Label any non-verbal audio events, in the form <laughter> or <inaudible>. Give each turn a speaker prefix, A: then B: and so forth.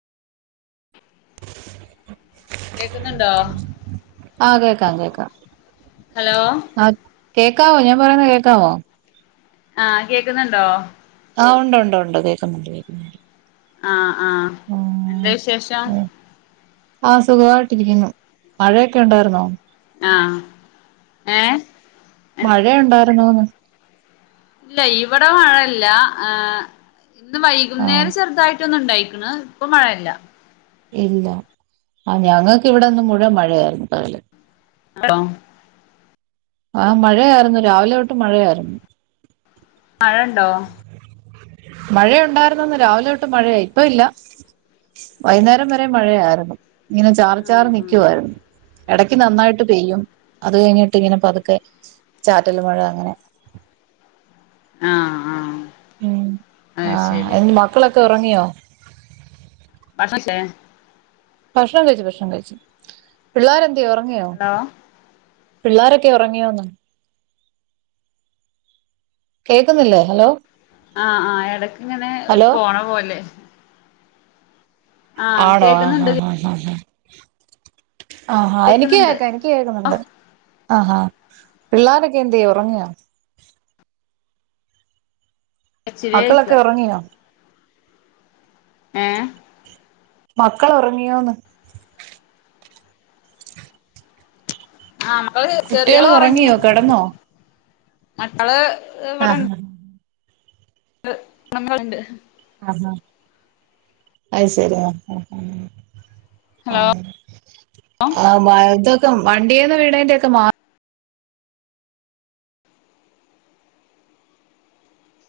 A: കേക്കുന്നുണ്ടോ
B: <inaudible> ആഹ് കേക്കാം കേക്കാം
A: ഹലോ?
B: ആഹ് കേക്കാവോ? ഞാൻ പറയണത് കേക്കാവോ?
A: ആഹ് കേക്കുന്നുണ്ടോ?
B: ആഹ് ഉണ്ട് ണ്ട് ണ്ട് കേക്കുന്നുണ്ട് കേക്കുന്നുണ്ട്
A: ആഹ് ആഹ് എന്താ
B: ആഹ്
A: വിശേഷം?
B: ആഹ് സുഖവായിട്ടിരിക്കുന്നു. മഴയൊക്കെ ഉണ്ടായിരുന്നോ?
A: ആഹ് ഏ
B: മഴയുണ്ടായിരുന്നോന്ന്?
A: ഇല്ല ഇവിടെ മഴല്ല. ഹ് ഇന്ന്
B: ആഹ്
A: വൈകുന്നേരം ചെറുതായിട്ട് റ്റോന്ന് ഇണ്ടായിക്ക്ണ് ഇപ്പൊ മഴല്ല
B: ഇല്ല ആ ഞങ്ങൾക്ക് ഇവിടെന്ന് മുഴുവൻ മഴയായിരുന്നു പകല്
A: <unintelligible>
B: ആ മഴയായിരുന്നു. രാവിലെ തൊട്ട് മഴയായിരുന്നു.
A: മഴണ്ടോ?
B: മഴയ ഉണ്ടായിരുന്നന്ന് രാവിലെ തൊട്ടും മഴയായി ഇപ്പ ഇല്ല വൈകുന്നേരം വരെ മഴയാർന്നു. ഇങ്ങനെ ചാറി ചാറി നിക്കുവായിരുന്നു ഇടയ്ക്ക് നന്നായിട്ട് പെയ്യും അത് കഴിഞ്ഞിട്ട് ഇങ്ങനെ പതുക്കെ ചാറ്റല് മഴ അങ്ങനെ
A: ആഹ് ആഹ്
B: ഉം ആഹ് ആ യിന്റെ മക്കളൊക്കെ ഉറങ്ങിയോ
A: <unintelligible>
B: ഭക്ഷണം കഴിച്ചു ഭക്ഷണം കഴിച്ചു. പിള്ളാരെന്ത്യോ ഉറങ്ങിയോ?
A: ഹലോ
B: പിള്ളാരൊക്കെ ഉറങ്ങിയോന്ന്? കേൾക്കുന്നില്ലേ? ഹലോ?
A: ആഹ് ആഹ് ഇടക്ക് ഇങ്ങനെ ഒരു
B: ഹലോ
A: പോണ പോല്ലേ
B: ആണോ? ആഹ
A: കേക്കുന്നുണ്ട്
B: ഹ ഹ ഹ ആഹാ ഹാ എനിക്ക്
A: കേക്കുന്നുണ്ട്
B: കേക്കാം. എനിക്ക് കേക്കുന്നുണ്ട്. ആഹാ ആഹാ പിള്ളാരൊക്കെ എന്ത്യാ ഉറങ്ങിയോ? മക്കളൊക്കെ
A: ഇച്ചിരിയായിക്ക
B: ഉറങ്ങിയോ?
A: ഏ
B: മക്കൾ ഉറങ്ങിയോന്ന്?
A: ആഹ് മക്കള്
B: കുട്ടികള്
A: ചെറിയാള്
B: ഉറങ്ങിയോ? കിടന്നോ?
A: മക്കള്
B: ആഹ്
A: ഇവടെണ്ട് <unintelligible>
B: ആഹ് ഹ അഹ് ശെരി ആഹ്
A: ഹലോ
B: ആഹ് മഴത്തോക് വണ്ടിന്ന് വീണന്റെക്കെ മാറി